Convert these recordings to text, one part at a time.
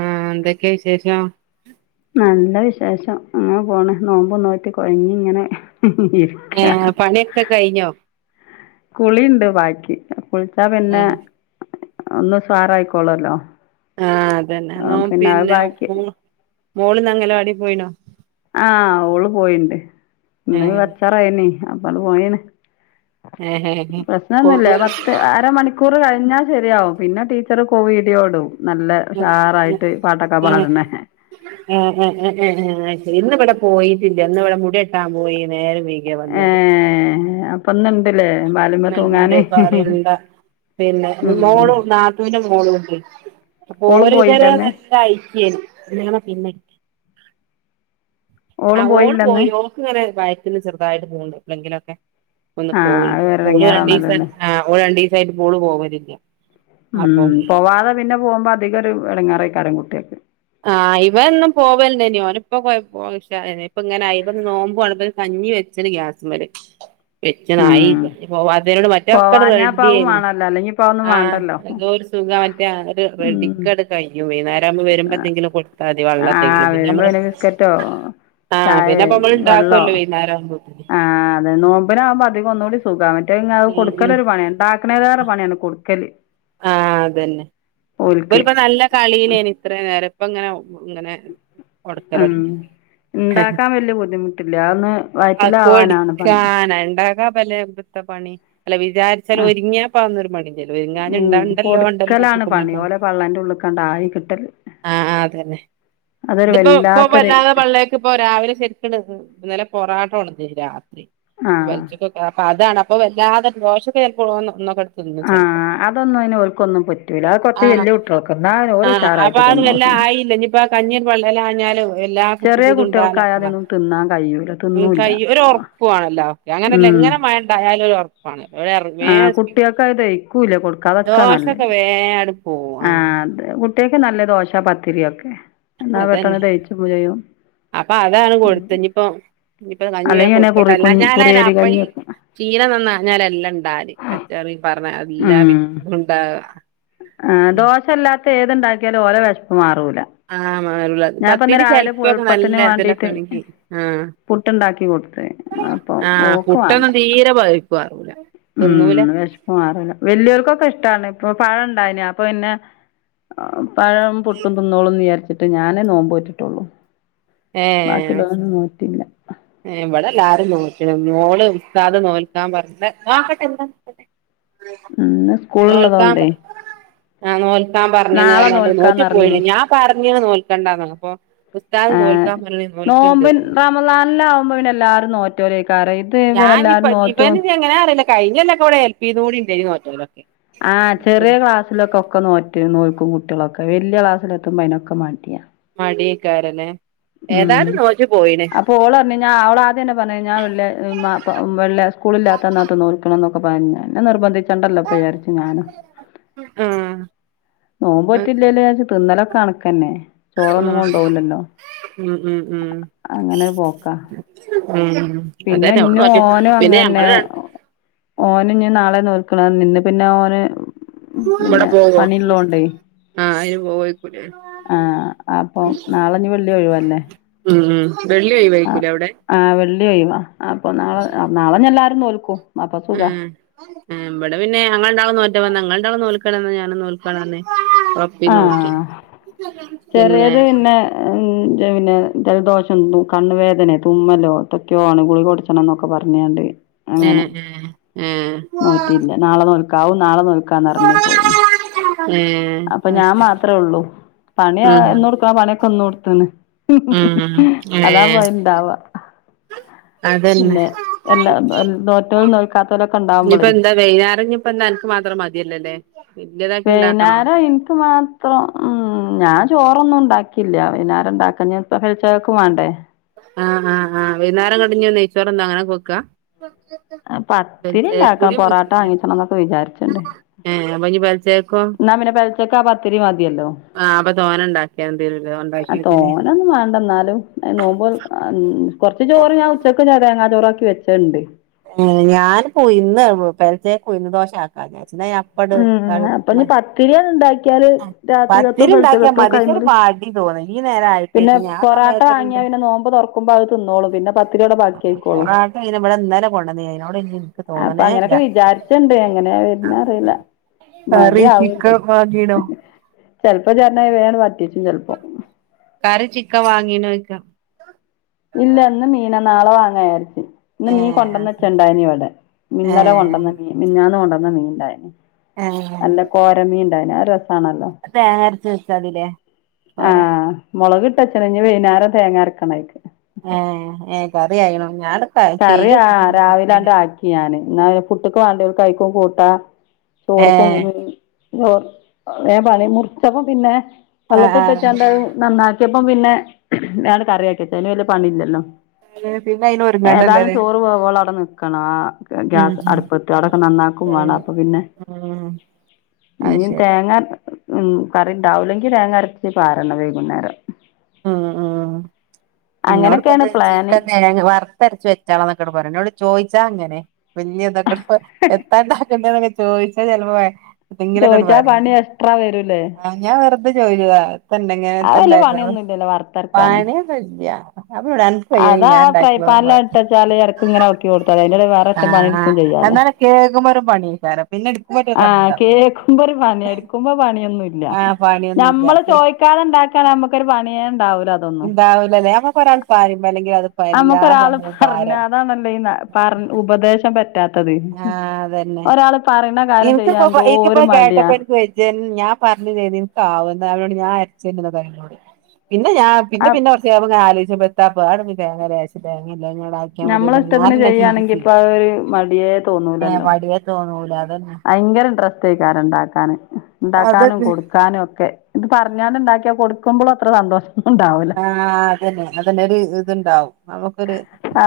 ആ എന്തൊക്കെയ വിശേഷം? നല്ല വിശേഷം ങ്ങനെ പോണ് നോമ്പ് നോറ്റ് കൊഴഞ്ഞിങ്ങനെ ഏഹ് പണിയൊക്കെ കഴിഞ്ഞോ കുളിണ്ട് ബാക്കി കുളിച്ചാ പിന്നെ ഉം ഒന്ന് ഉസാറായിക്കോളല്ലോ. ആ അതന്നെ നോ പിന്നെ ബാക്കി മോളന്ന്‌ അങ്കലവാടി പോയിനോ? ആ ഓള് പോയിണ്ട്. ന്ന് ഏഹ് കച്ചാറയനീ അപ്പൊന്ന് പോയിണ്. ഏഹ് ഏഹ് പ്രശ്നോന്നുല്ല പോകല് പത്ത് അരമണിക് [unintelligible] കഴിഞ്ഞാൽ ശരിയാവും പിന്നെ ടീച്ചർ കോ വിഡിയോയിടും. ഏഹ് ഏഹ് പാട്ണെ. ഏ ഏ ഏ ഏ ഏ അയ്ശരി ഇന്ന്ബടെ പോയിട്ടില്ല. ഇന്ന് ഇവിടെ മുടി വെട്ടാൻ പോയിനെ ഏ അപ്പൊ ഇന്ന [unintelligible] ണ്ട പിന്നെ ഉം. മോളു നാത്തൂന്റെ മോളും ഇണ്ട്. ഓളും പോയില്ലന്ന്? [unintelligible] പിന്നെ ആ ഓളും ഓള് പോയില്ലന്ന് പോയി. ഓക്ക് ഇങ്ങനെ വയറ്റന്ന് ചെറുതായിട്ട് പോവണ്ട് എപ്പളെങ്കിലൊക്കെ. ഓള് ആഹ് അത് പോവ്ണ്ട്. വേറെ ഓള് രണ്ടിസാ എടങ്ങേറാണല്ലോല്ലേ ആ ഓള് രണ്ടിസായിട്ട് [unintelligible] പോവലില്ല. അപ്പം ഉം പോവാതെ പിന്നെ പോകുമ്പോ അധികം ഒരു എടങ്ങേറാക്കാരം കുട്ടിയക്ക്. ആ ഇവൻ ന്നു പോവല് ണ്ടെയ്നു ഓനിപ്പ [unintelligible] പ്പ ഇങ്ങനായി പ്പോ ന്ന് നോമ്പു [unintelligible] കഞ് കഞ്ഞി [unintelligible] ഗ്യാസുമല്. ഉം [unintelligible] മറ്റേ ഒക്കണ് പോവാഞ്ഞാ ഇപ്പ അതും റെഡിഡിയിനീ വാണല്ലോ അല്ലെങ്കി ഇപ്പ അതൊന്നും ആ വാണ്ടല്ലോ എന്തോരു സ്പ് [unintelligible] ഉം കയിഞ്ഞ് പോയി വൈന്നാരാ വരവുമ്പോതെങ്കിലും ഒ ആ വരുമ്പോ പിന്നെ ബിസ്കറ്റോ. ആ ചായെ പിന്നെപ്പ നമ്മള് വെള്ളോ ഇണ്ടാക്കുവല്ലോ വൈന്നേരാവുമ്പോത്തിന് ആ അതെ നോമ്പിനാകുമ്പോ അധികം ഒന്നുകൂടി സുഖാണ്. [unintelligible] അത് ഉം കൊടുക്കല് ഉം ഒരു പണിയാണ്. ണ്ടാക്കണേലെറെ പണിയാണ് കൊടുക്കല്. ആഹ അതന്നെ ഓൽക്ക് ഓല് ഇപ്പൊ നല്ല കളിയിലേന് ഇത്ര നേരം, ഇപ്പ ഇങ്ങനെ ഇങ്ങനെ ഉം ഇണ്ടാക്കാൻ [unintelligible] വല്യ ബുദ്ധിമുട്ടില്ല അതൊന്ന് ആഹ് വയറ്റിലാവാനാണ് പണി കൊടിക്കാനണ്ടക പലെ വൃത്ത പണി അല്ല വിചാരിച്ചാല് ആഹ് ഒരുങ്ങിയാ പ [unintelligible] ഒരുങ്ങാന് ഉണ്ട ഉണ്ടല്ലോ [unintelligible] പള്ളന്റെ ഉള്ളക്ക് ണ്ടായി കിട്ടല്. ആഹ് ആഹ് അതന്നെ അതൊരു ഇതിപ്പോ ഇപ്പൊ വല്ലാത്തൊരു വല്ലാതെ [unintelligible] ഇപ്പോ രാവിലെ [unintelligible] പൊറാട്ട കൊടുതിരുന്നു രാത്രി. അപ്പോ ആഹ് [unintelligible] അതാണ് അപ്പ വല്ലാതെ ദോഷക്കെ ചെലപ്പോ പൊന്നു ഇന്ന ആഹ് അതൊന്നും അയിന് ഒൽക്കൊന്നും പറ്റൂല്ല. ആ ആഹ് വലിയ കുട്ടികളൊക്കെ ഞൻ ഓല് ആഹ് അപ്പൊ ഉസറായിട്ട് അത് വല്ലാ തിന്നോളും. ല്ലാ ചെറിയ കുട്ടികൾക്കായാ കുച്ചുട്ടുണ്ടാണപ്പളാ അതൊന്നും തിന്നാൻ കഴിയൂല തിന്നൂല്ല എന്തായി ഒരു ഉറപ്പ് വാണല്ലോ ഒക്കെ അങ്ങനല്ലേ ഉം മണ്ടായാലും ഉറപ്പണ് വെർ ആഹ് വെസ്കി കുട്ടികൾക്ക് അത് ദഹിക്കൂല്ല കൊടുക്കാതക്കാ ദോശ നല്ലേ ഒക്കെ വേ വേണ്ടുപോകും ആഹ് അതെ കുട്ട്യാൾക്ക് നല്ലത്. ദോശ പത്തിരി ഒക്കെ എന്നാ പെട്ടെന്ന് അതന്നെ ദേഹിച്ചു അപ്പൊ അതാണ് കൊടുത്ത്. നിപ്പോ ഇണങ്ങിയാ അല്ലെങ്കി പിന്നെ കുറി കുട്ടിക്കട്ടല്ല കുഞ്ഞ് ഞാന കുറിയരി അപ്പയി കഞ്ഞിയൊക്കെ ചീന നഞ്ഞാൽ എല്ലാം ഇണ്ടാവല് കറ്ററി ഉം [unintelligible] ആ ദോശല്ലാത്ത ഏത് ഇണ്ടാക്കിയാലും ഓലെ വിഷപ്പ് മാ ഉല ആ മാറുള്ളത്. ഞൻപ്പന്താ പത്തിരി രാവിലെ ചെലപ്പൊക്കെ നല്ല കുഴപ്പത്തിന് ഇതിലൊക്കെ വാണ്ടീട്ട് ആണെങ്കി ആ പുട്ട് ഇട്ടുണ്ടാക്കി കൊടുത്ത് അപ്പൊ ആ ഓൾക്ക് വാണ്ട. പുട്ടൊന്നും തീരെ പഴുപ്പ് മാറൂല തിന്നൂല ഉം വിഷപ്പ് മാറുല്ല. വലിയോർക്കൊക്കെ ഇഷ്ട്ടാണ്. അപ്പ പഴം ഉണ്ടായിന് അപ്പൊ പിന്നെ പഴം, പുട്ടും തിന്നോളും വിചാരി ന്ന്ട്ട് ഞാനേ നോമ്പോറ്റിട്ടൊള്ളൂ. ബാക്കിയുല്ലൊരുന്നും നോറ്റില്ല. ഏ ഇവിടെല്ലാരും നോറ്റു. ഓല് ഉസ്താദ് നോൽക്കാൻ പറഞ്ഞു നോക്കട്ടെ [unintelligible] ഉം ഇന്ന് സ്കൂൾ നോൽക്കാൻ ഉള്ളതോണ്ടേ? ആഹ് നോൽക്കാൻ പറഞ്ഞിന്. നോറ്റ് നോൽക്കാന്നറിഞ്ഞ് പോയിന് ഞാൻ പാ പറഞ്ഞിന് നോൽക്കണ്ടാന്ന്. പറഞ്ഞപ്പോ ഉസ്താദ് നോൽ നോമ്പ് റമദാനിലാവകുമ്പോ പിന്നെ എല്ലാവാരും നോറ്റോലേ കറ ഇത് പിന്ന എല്ലാരും നോറ്റു കഴിഞ്ഞ കൊല്ലൊക്കെ ഇവിടെ ഹെൽപി നു ണ്ടായിരുന്നു. നോറ്റോരൊക്കെ. ആഹ് ചെറിയ ക്ലാസ്സിലൊക്കെ ഒക്കെ നോറ്റ് നോൽക്കും കു കുട്ടികളക്കെ വലിയ ക്ലാസിലൊക്കെ എത്തുമ്പോ അതിനൊക്കെ മാഠിയാ. മടിയെക്കാരല്ലെ ഉം ഏതായും നോറ്റു പോ അപ്പൊ അവഓള് പറഞ്ഞഞ് ഞാൻ അപ്പൊ ഓള് പറഞ്ഞ ന്നാ അവള് ആദ്യം തന്നെ പറഞ്ഞ ന്നാ വെള്ളി നോക്കാ വെള്ളി സ്കൂളില്ലാത്ത അന്നൊക്കെ നോക്കണ്. അപ്പ അതന നിർബന് ദികണ്ടല്ലോ വിചാരിച്ചു ഞാന്. ആ നോമ്പ് നോറ്റില്ലല്ലോ എന്ന് വിചാരിച് തിന്നലൊക്കെ കണക്കന്നെ. ചോറൊന്നും ആഹ് കൊണ്ടോവില്ലല്ലോ. ഉം ഉം ഉം ഉം പിന്നെ അതന്നെ ഓള് ഇന്ന് നോറ്റ് ഓനും പിന്നെ അങ്ങന്നെ ഞങ്ങള് ഓനും ഇനി നാളെ നോ [unintelligible] ഇന്ന് പിന്നെ ഓന് ഇവിടെ പിന്നെ പോവോ പണിള്ളോണ്ട് ആഹ് അയിന് പോവേക്കുലേ ആഹ് അപ്പൊ നാളെ ഇഞ് വെള്ളി ഒഴിവല്ലേ? ഉം ഉം വെള്ളി ആ ഒഴിവായിക്കൂലേ അവിടെ ആഹ് വെള്ളി ഒഴിവാ അപ്പൊ നാളെ നാളെ എല്ലാരും നോൽക്കും. അപ്പൊ സുഖാ ഉം ഉം ഇവിടെ പിന്നെ ഞങ്ങൾ രണ്ടാ ഞങ്ങൾ രണ്ടാളും നോൽക്കണന്ന് ഞാൻ നോക്കാണെ ആഹ് ചെറിയത് പിന്നെ പിന്നെ ജലദോഷം മുക്ക് കണ്ണുവേദനെ തുമ്മലോ എന്തൊക്കെയാണ്. ഗുളിക കുടിച്ചണം എന്നൊക്കെ പറഞ്ഞു. പറഞ്ഞുങ്ങാണ്ട് ഏ അങ്ങനെ ഏ ഏ നോറ്റില്ല നാളെ നോ ക്കാവു നാളെ നോൽക്കാന്ന്. പറങി പോയി ഏ അപ്പൊ അത് ഞാൻ ശരി മാത്രേ ഒള്ളൂ. പണിയ എ ഉം കൊടുക്കണ പണിയൊക്കെ ഇന്ന് കൊടുത്തന്. ഉം ഉം അതാ പോയിണ്ടവാ. ഉം അതന്നെ നോറ്റോലും നോൽക്കാത്തോലൊക്കെ ഇനിയിപ്പോ ഉണ്ടാവുമ്പളേ എന്താ വൈകുന്നേരം. ഇഞ് പ എന്താ അൻക് മക്ക മാത്ര മതിയല്ലല്ലേ? വല്യതാക്കി ഇണ്ടാക്കണോ വൈകുന്നേരം അനിക് മാത്രം. ഉ ഞാൻ ചോ- റോന്നും ഉണ്ടാക്കില്ല. വൈകുന്നേര [unintelligible] വേണ്ടേ ആഹ് ആ ആഹ വൈകുന്നേരം നട്ഞ്ഞി നെയ്ച്ചോറെ എന്താ അങ്ങനെ കൊക്കാ. പത്തിരി ഇണ്ടാക്കണം പൊറാട്ട വാങ്ങിച്ചണം എന്നൊക്കെ [unintelligible] [unintelligible] നപിനെ പെൽച്ചക്കാപത്തിരി മ ആഹ് അപ്പൊ തോന ഉണ്ടാക്കണ്ടിവരൊല്ലോ ആ തോനെ ഒന്നും വേണ്ട എന്നാലും നോമ്പോൽ അ് ആഹ് കൊറച്ച് ചോറ് ഞാൻ ഉച്ചക്ക് ചേ തേങ്ങാ ചോറാക്കി വെച്ചെണ്ട് ഞാൻ ഉയ്ന്ന് പെല്ച്ചേക്ക് ഉയിന്ന് ദോശ ആക്കാ വിചാരിച്ചു [unintelligible] [unintelligible] ക്യാല് രാത്രികത്തൊം ഉണ്ടാക്കിയാ പെല്ച്ചക്കത്തോംക്കെ മതി പക്ഷെ ഒരു അയ്ല് മടി തോന്നും ഈ നേരം പിന്നെ ആയിട്ടേക്കും ആ പൊറാട്ട സമയത്തിണ്ട് വാങ്ങിയാ പിന്നെ നോമ്പ് തുറക്കുമ്പോ അത് തിന്നോളൂം പിന്നെ പത്തിരിയവ്ടെ ബാക്കി ആയിക്കോളൂം പൊറാട്ട പിന്നെ ഇവിടെ ഇന്നലെ കൊണ്ടുവന്നീനി അതിനോട് ഇനി എനിക്ക് അപ്പൊ തോന്നണേ ഇല്ല അങ്ങനെയൊക്കെ വിചാരിച്ചിണ്ട് എങ്ങനെയാ വുര്ന്നെ അറിയില്ല കറി ചിക്കൻ വാങ്ങീണോ? ചിലപ്പം ഇജ്പറ്ഞ്ഞാതിരി വേണ്ട് വറ്റിച്ചും ചെലപ്പം ക്കൻ വാങ്ങീനോ ചോയ്ക്ക ഇല്ല ഇന്ന് മീന നാളെ വാങ്ങ വിചാരിച്ചു ഇന്ന് ഏ മീൻ കൊണ്ടന്ന് വെച്ചെ ഇണ്ടായ്നി ഇവിടെ മി ഏ ന്നലെ കൊണ്ടുവന്നെ മീ മിഞ്ഞാന്ന് കൊണ്ടുവന്ന മീൻ ഇണ്ടായ്ര്നു ഏ നല്ല കോരമീൻ ഉണ്ടായിനി ആണല്ലോ തേങ്ങ അരച്ച് വെച്ചാതില്ലേ ആ പോരാ മുളക്ഇ ട്ട് വെക്കണം ഇഞ്ഞ് വൈനേരം തേങ്ങരക്കണംഅയ്ക്ക് ഏ ഏ കറി ആയ്ണോ ഞാന് കറിയ ആ രാവിലാണ്ട് ആക്കി ഞാന് ന്നാ പുട്ടക്ക് വേണ്ടിയോല്ക്ക് അയ്ക്കും കൂട്ടാം ഏ ചോർക്കും ചോ വേം പണി മുറിച്ചപ്പം പിന്നെ ആ വെള്ളത്തി ആ ഇട്ടെച്ചാണ്ട് അത് നന്നാക്കിയപ്പം പിന്നെ ഞാൻ കറിയക്കിവെച്ച് അതിന് വല്യ പണി ഇല്ലല്ലോ അതെ പിന്നെ അയിന് ഒരുങ്ങണ്ടല്ലേ ഏതായാലും ല്ലേ ചോറ് വേവോളം അവിടെ നിക്കണം ആ ഉം ഗ്യാസ് ഉം അടുപ്പത്തി അവിടെക്കെ നന്നാക്കും വേണം അപ്പം പിന്നെ ആഹ് ഇഞ്ഞും തേങ്ങാ ഉ കറി ഉണ്ടാവൂല്ലെങ്കിൽ തേങ്ങരച്ച് പാരണം വൈകുന്നേരം ഉം ഉം ഇന്നോട് അങ്ങനൊക്കേണ് ഇപ്പംന്ന് പ്ലാന് ചീക്കൻ തേങ്ങ വറുത്തരച്ച് വെച്ചാളന്നൊക്കെണ് പറഞ്ഞെ എന്നോട് ചോയി ച്ച അങ്ങനെ വല്ല്യ ഇതൊക്കെ ഇപ്പം എത്താണ്ടാക്കണ്ടെന്നൊക്കെ ചോദിച്ചാ ചിലപ്പോ തെങ്കിലൊക്കെ ചോയിച്ചാ ഇണ്ട്പറേ പണി എക്സ്ട്രാ വരൂലേ ഞാൻ വെറുത തെചോയ്ച്ചതാ അത് വല്യ [unintelligible] പണിയൊന്നുല്ലല്ലോ വറുത്തരക്കാന് പാണിയൊന്നുല്ല [unintelligible] അന്ക്ക് അതാ വെയ്യങ്കിഞാൻണ്ടാക്കി ഫ്രൈപാനില് ഇട്ടച്ചാല് ഇടക്ക് ഇങ്ങനെ ഇളക്കി [unintelligible] കൊടുത്താല് അതിന്റെ വേറെറ്റ പണി ആഹ് എടുക്കും ചെയ്യാലോ എന്നാല് കേൾക്കുമ്പോ ഒരു പണിയെയ്ക്കാരം ആഹ് കേൾക്കുമ്പോ ഒരു പണി എടുക്കുമ്പോ പണിയൊന്നുംല്ല ആഹ് പണിയൊന്നുല്ല ഞമ്മള് ചോയ്ക്കാതെ ഉണ്ടാക്ക- നമുക്കൊരു പണിയ ഉണ്ടാവും ണ്ടാവുലലെ നമുക്ക് ഒരാള് സംഭവവും പറഞ്ഞാ ഭാരം അതാണല്ലേ ഈ പറ ഉപദേശം പറ്റാത്തത് ഒരാള് പറയ്ണെ ഇനിക്ക്പ്പം പ്പോ ഇക്കപ്പം കേട്ടപ്പെ എനിക്ക് വെജെയ് ഞാൻ പറഞ്ഞതേനി ഇൻക്കാവുന്ന് അവരോട് ഞാൻ അരച്ചു തരുന്ന് [unintelligible] പിന്നെ ഞാ ആ പിന്നെ പിന്നെകൊറ്ച്ചെയ്ഞ്ഞപ്പംങ്ങനെ ആലോചിച്ചപ്പം എത്താപ്പം [unintelligible] തേങ്ങ ലേസം തേങ്ങ ആക്കിയാൽ ഞമ്മളെ മതിയല്ലേ ഇഷ്ടത്തിന് ഞാനെന്നെ ചെയ്യാണെങ്കി ചിന്തിച്ച് ഇപ്പ അത് ഒരു മടിയേ തോന്നൂലല്ലോ വടിയേ തോന്ന ഭയങ്കര ഇൻട്രസ് ടെയ്ക്കാരം ഇണ്ടാക്കാന് ഇണ്ടാക്കാനും അതന്നെ കൊടുക്കാനും ഒക്കെ ഇത് പറഞ്ഞാ ഇണ്ടാക്കിയ കൊടു കൊടുക്കുമ്പോൾ അത്ര സന്തോഷം. ഉണ്ടാവൂല ആ അതെന്നെ അതെനെ ഒരു ഇതുണ്ടാവും നമ്മക്കൊരു ആ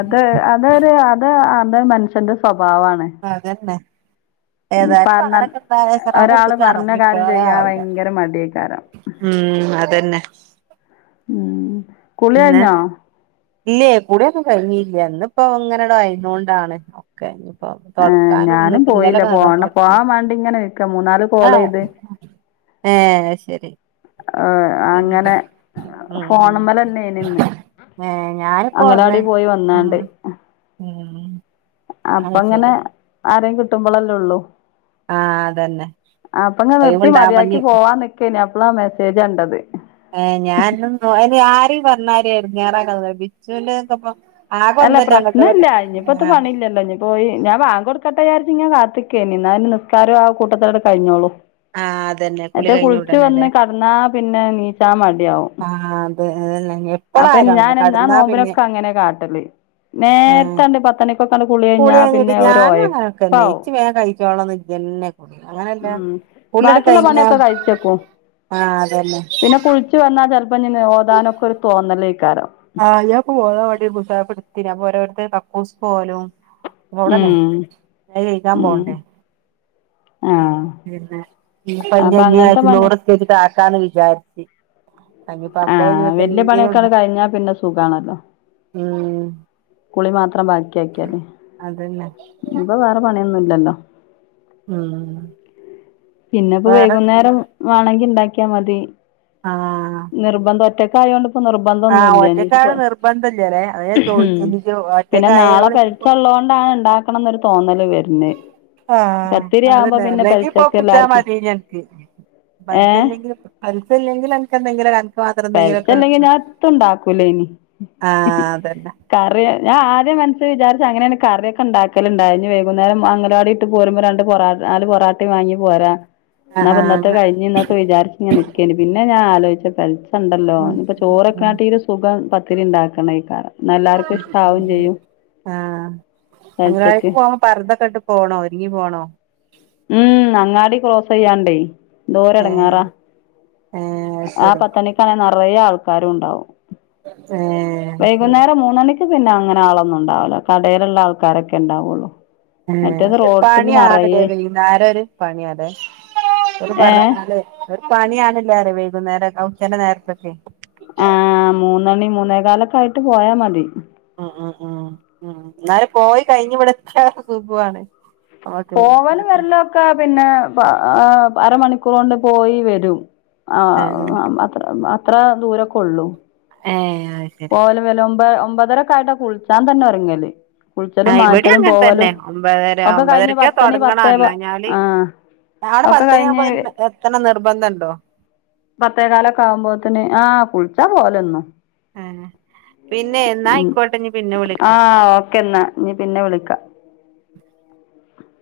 അത് അതൊരു അത് അത് മനുഷ്യന്റെ സ്വഭ അതന്നെ. ഏതായാലും പ്പം പറഞ്ഞാൽ അങ്ങനൊക്കെ [unintelligible] അസറ്ബ്ങ്ക് ഒരാള് കൊടുത്തിട്ട് പറഞ്ഞ വേണം [unintelligible] കാര്യം [unintelligible] ചെയ്യാൻ ആവില്ല. ഭയങ്കര മടിയേക്കാരം ഉം അതന്നെ. ഉം കുളി പിന്നെ കഴിഞ്ഞോ? ഇല്ലേ കുളിയൊക്കെ കഴിഞ്ഞില്ലേ അന്ന് ഇപ്പോ ഇങ്ങനെട ആയത് കൊണ്ടാണ് ഒക്കെ. ഏഹ് ഞാനും ഇന്നലെ പോയില്ല നല്ലോണം പോണം തുടച്ചു പോവാൻ മാണ്ടി ഇങ്ങനെ നിക്ക മൂന്നാല് കോളെയ്ത് ഏഹ് ശരി. ഹ് അങ്ങനെ. പിന്നെ ഉം ഉം ഫോണിമ്മലന്നെനി ഇന്ന് ഏഹ് ഞാനിപ്പോ ഒന്ന് അംഗനവാടി പോയി വന്നാണ്ട്. ഉം ഉം അപ്പ അത് അങ്ങനെ ശരി ആരേം കിട്ടുമ്പോളല്ല ഉള്ളു. ആഹ് അതന്നെ അപ്പ ഇങ്ങെ നിർത്തി മതിയാക്കി ഒഴിവുണ്ടാവുമ്പഞ്ഞി പോവാ നിക്കെ--നും ഇപ്പളാ മെസ്സേജ് കണ്ടത്. [unintelligible] അല്ല ഒന്നറ്റെ അങ്ങട്ടും പ്രശ്നം ഇല്ല. ഇങ്ങട്ടും ഇനിയിപ്പോത്തെ ആഹ് പണില്ലല്ലോ, ഇനി പോയി ഞാൻ ബാങ്ക്കൊടു [unintelligible] ഞാൻ കാത്തിക്ക എന്നാ അതിന് നിസ്കാരം ആ കൂട്ടത്തടെ കഴിഞ്ഞോളൂ. ആഹ് അതന്നെ കുളി മറ്റേ കഴിഞ്ഞ കുളിച്ചു വന്ന് ഉടനെല്ലേ കടന്നാ പിന്നെ നീച്ചാ മടിയാവും. [unintelligible] അതെ അതന്നെ. [unintelligible] അപ്പൊ ഞാൻ അങ്ങനെ കടന്നാ പിന്നെ നോമ്പിനൊക്കെ അങ്ങനെ കാട്ടല് ഏഹ് നേരത്തെണ്ട് പത്തണിക്കൊക്കെ കുളി കഴിഞ്ഞീട്ടി ഞാനും അങ്ങനൊക്കെന്നെ ഇച്ച് വേഗ കഴിച്ചോളന്ന് എന്നെന്നെ കുളി അങ്ങനെയല്ല. ഉം ബാക്കിയുള്ള പണിയൊക്കെ കഴിച്ചെക്കും. ആഹ് അതന്നെ പിന്നെ കുളിച്ചു വന്നാ ചിലപ്പ ങ്ങനെ ഓതാനൊക്കെ. തോന്നലേക്കാരം ആഞാൻ ഇപ്പോഓതാൻ വേണ്ടി മുസ്ഹഫ് എടുത്തിനു ഓരോരുത്തര് കക്കൂസിൽ പോവലും ഉടനെ ഉം എഴുതാൻ ഉം പോണ്ടേ. ആഹ് [unintelligible] അപ്പൊ അങ്ങനത്തെ പണി ക്കാന് വിചാരിച്ച്. അപ്പ അപ്പോഴു ആഹ് വല്യ എങ്കിലു പണിയൊക്കെങ്ങട് ഉണ്ടാ കഴിഞ്ഞാ പിന്നെ സുഖാണല്ലോ ഉം. കുളി മാത്രം ബാക്കി ആക്കിയല്ലേ അതന്നെ ഇപ്പ വേറെ പണിയൊന്നും ഇല്ലല്ലോ. ഉം പിന്നെപ്പോ വേറെ വൈകുന്നേരം വേണെങ്കി ഉണ്ടാക്കിയാ മതി ആഹ് നിർബന്ധം ഒറ്റ ആഹ് നിർബന്ധമില്ല ഒറ്റക്കാവണ പോ നിർബന്ധല്ലല്ലേ അതാ ഞാൻ ഉം. ചോദിച്ചെ ഇജ്ജ് പിന്നെ നാളെ ഒറ്റക്കായോണ്ട് ഇപ്പൊ കഴിച്ചുള്ള. കൊണ്ടാ ഉണ്ടാക്കണമെന്നാരു തോന്നൽ വരുന്നത്. പത്തിരി ആവുമ്പോ പിന്നെ പരി മതിനിക്ക് പലിസ ഏഹ് ഇല്ലെങ്കിലും പലിസ ഇല്ലെങ്കിൽ അനക്ക്എന്തെങ്കില പ ഞാൻ ഒട്ടും ഉണ്ടാക്കൂല ഇനി ആഹ് അതന്നെ കറിയ ഞാൻ ആദ്യ മനസ്സിൽ വിചാരിച്ച് അങ്ങനെ കറിയക്കെ ഉണ്ടാക്കലുണ്ടായി വൈകുന്നേം അംഗനവാടി ഇട്ട് പോരുമ്പാ രണ്ട് പൊറോട്ട നാല് പൊറാട്ടേ വാങ്ങി പോരാ. എന്നാ ആഹ് ആഹ് ഇന്നത്തെ അങ്ങ കഴിഞ്ഞഞ് എന്നൊക്കെ വിചാരിച്ച് നിക്കേന്ന് പിന്നെ ഞാൻ ആലോചിച്ച്. ഉണ്ടല്ലോ, ഉം ഇനിപ്പ ചോറൊക്കെ ഉം ആട്ടില് ഒരു സുഖം പത്തിരി ഉണ്ടാക്കണെക്ക. ആ. തിങ്കളാഴ്ച്ച പെലച്ചക്ക് പോകുമ്പോ പറതൊക്കെട്ട് പോണോ ഒരുങ്ങി പോണോ. ഉം അങ്ങാടി ക്രോസ് ചെയ്യാണ്ടേ എന്തോര് ഏഹ് ഇടങ്ങാറാ. ഏഹ് അത് ആ ശരി പത്തണിക്കാണെ നിറയെ ആൾക്കാരും ഉണ്ടാവും. ഏഹ് അത് ശരി വൈകുന്നേരം മൂന്നണിക്ക് പിന്നെ അങ്ങനെ ആളൊന്നും ഉണ്ടാവില്ല. കടയിലുള്ള ആൾക്കാരൊക്കെ ഉണ്ടാവുള്ളൂ. പണിയാണല്ലേ വൈകുന്നേരം ഒരു പണിയാല്ലെ ഓല് ഏ പറഞ്ഞേക്കുന്നത് ഒരു പണിയാണല്ലര വൈകുന്നേരം ഉച്ച നേരത്തൊക്കെ ആഹ മൂന്നണി മൂന്നേ കാലൊക്കെ ആയിട്ട് പോയാ മതി ഉ ഉം ഉം ഉ എന്നാല പോയി കഴിഞ്ഞു വിടത്ത സുഖാണ് പോവാനും വരില്ല ഒക്കെ പിന്നെ അരമണിക്കൂർ കൊണ്ട് പോയി വരും ആ ആഹ് അത്ര അത്ര ദൂരൊക്കെ ഉള്ളു ഏ പോല വല ഒമ്പ ഒമ്പതരക്കൊയിട്ടാ കുളിച്ചാൻ തന്നെ ഉറങ്ങിയല് കുളിച്ചലും ആഹ് ഇവിടേം മാറ്റലും അങ്ങനെ തന്നെ പോവലും ഒമ്പതര ഒക്കെ കഴിഞ്ഞ ഒമ്പതരക്കാ പത്തണി തൊടങ്ങണം പത്തേ അല്ലാഞ്ഞാല് ആഹ അവിടെ പത്തണി ആക്കുംമ്പതി എത്തണം നിർബന്ധ ഉണ്ടോ പത്തേകാലൊക്കെ ആകുമ്പോത്തന് ആ കുളിച്ചാ പോലന്നു ആ പിന്നെ എന്നാ ആയിക്കോട്ടന്നാ പിന്നെ ആ വിളിക്കാം ഓക്കെ എന്നാ ഇനി പിന്നെ വിളിക്കാം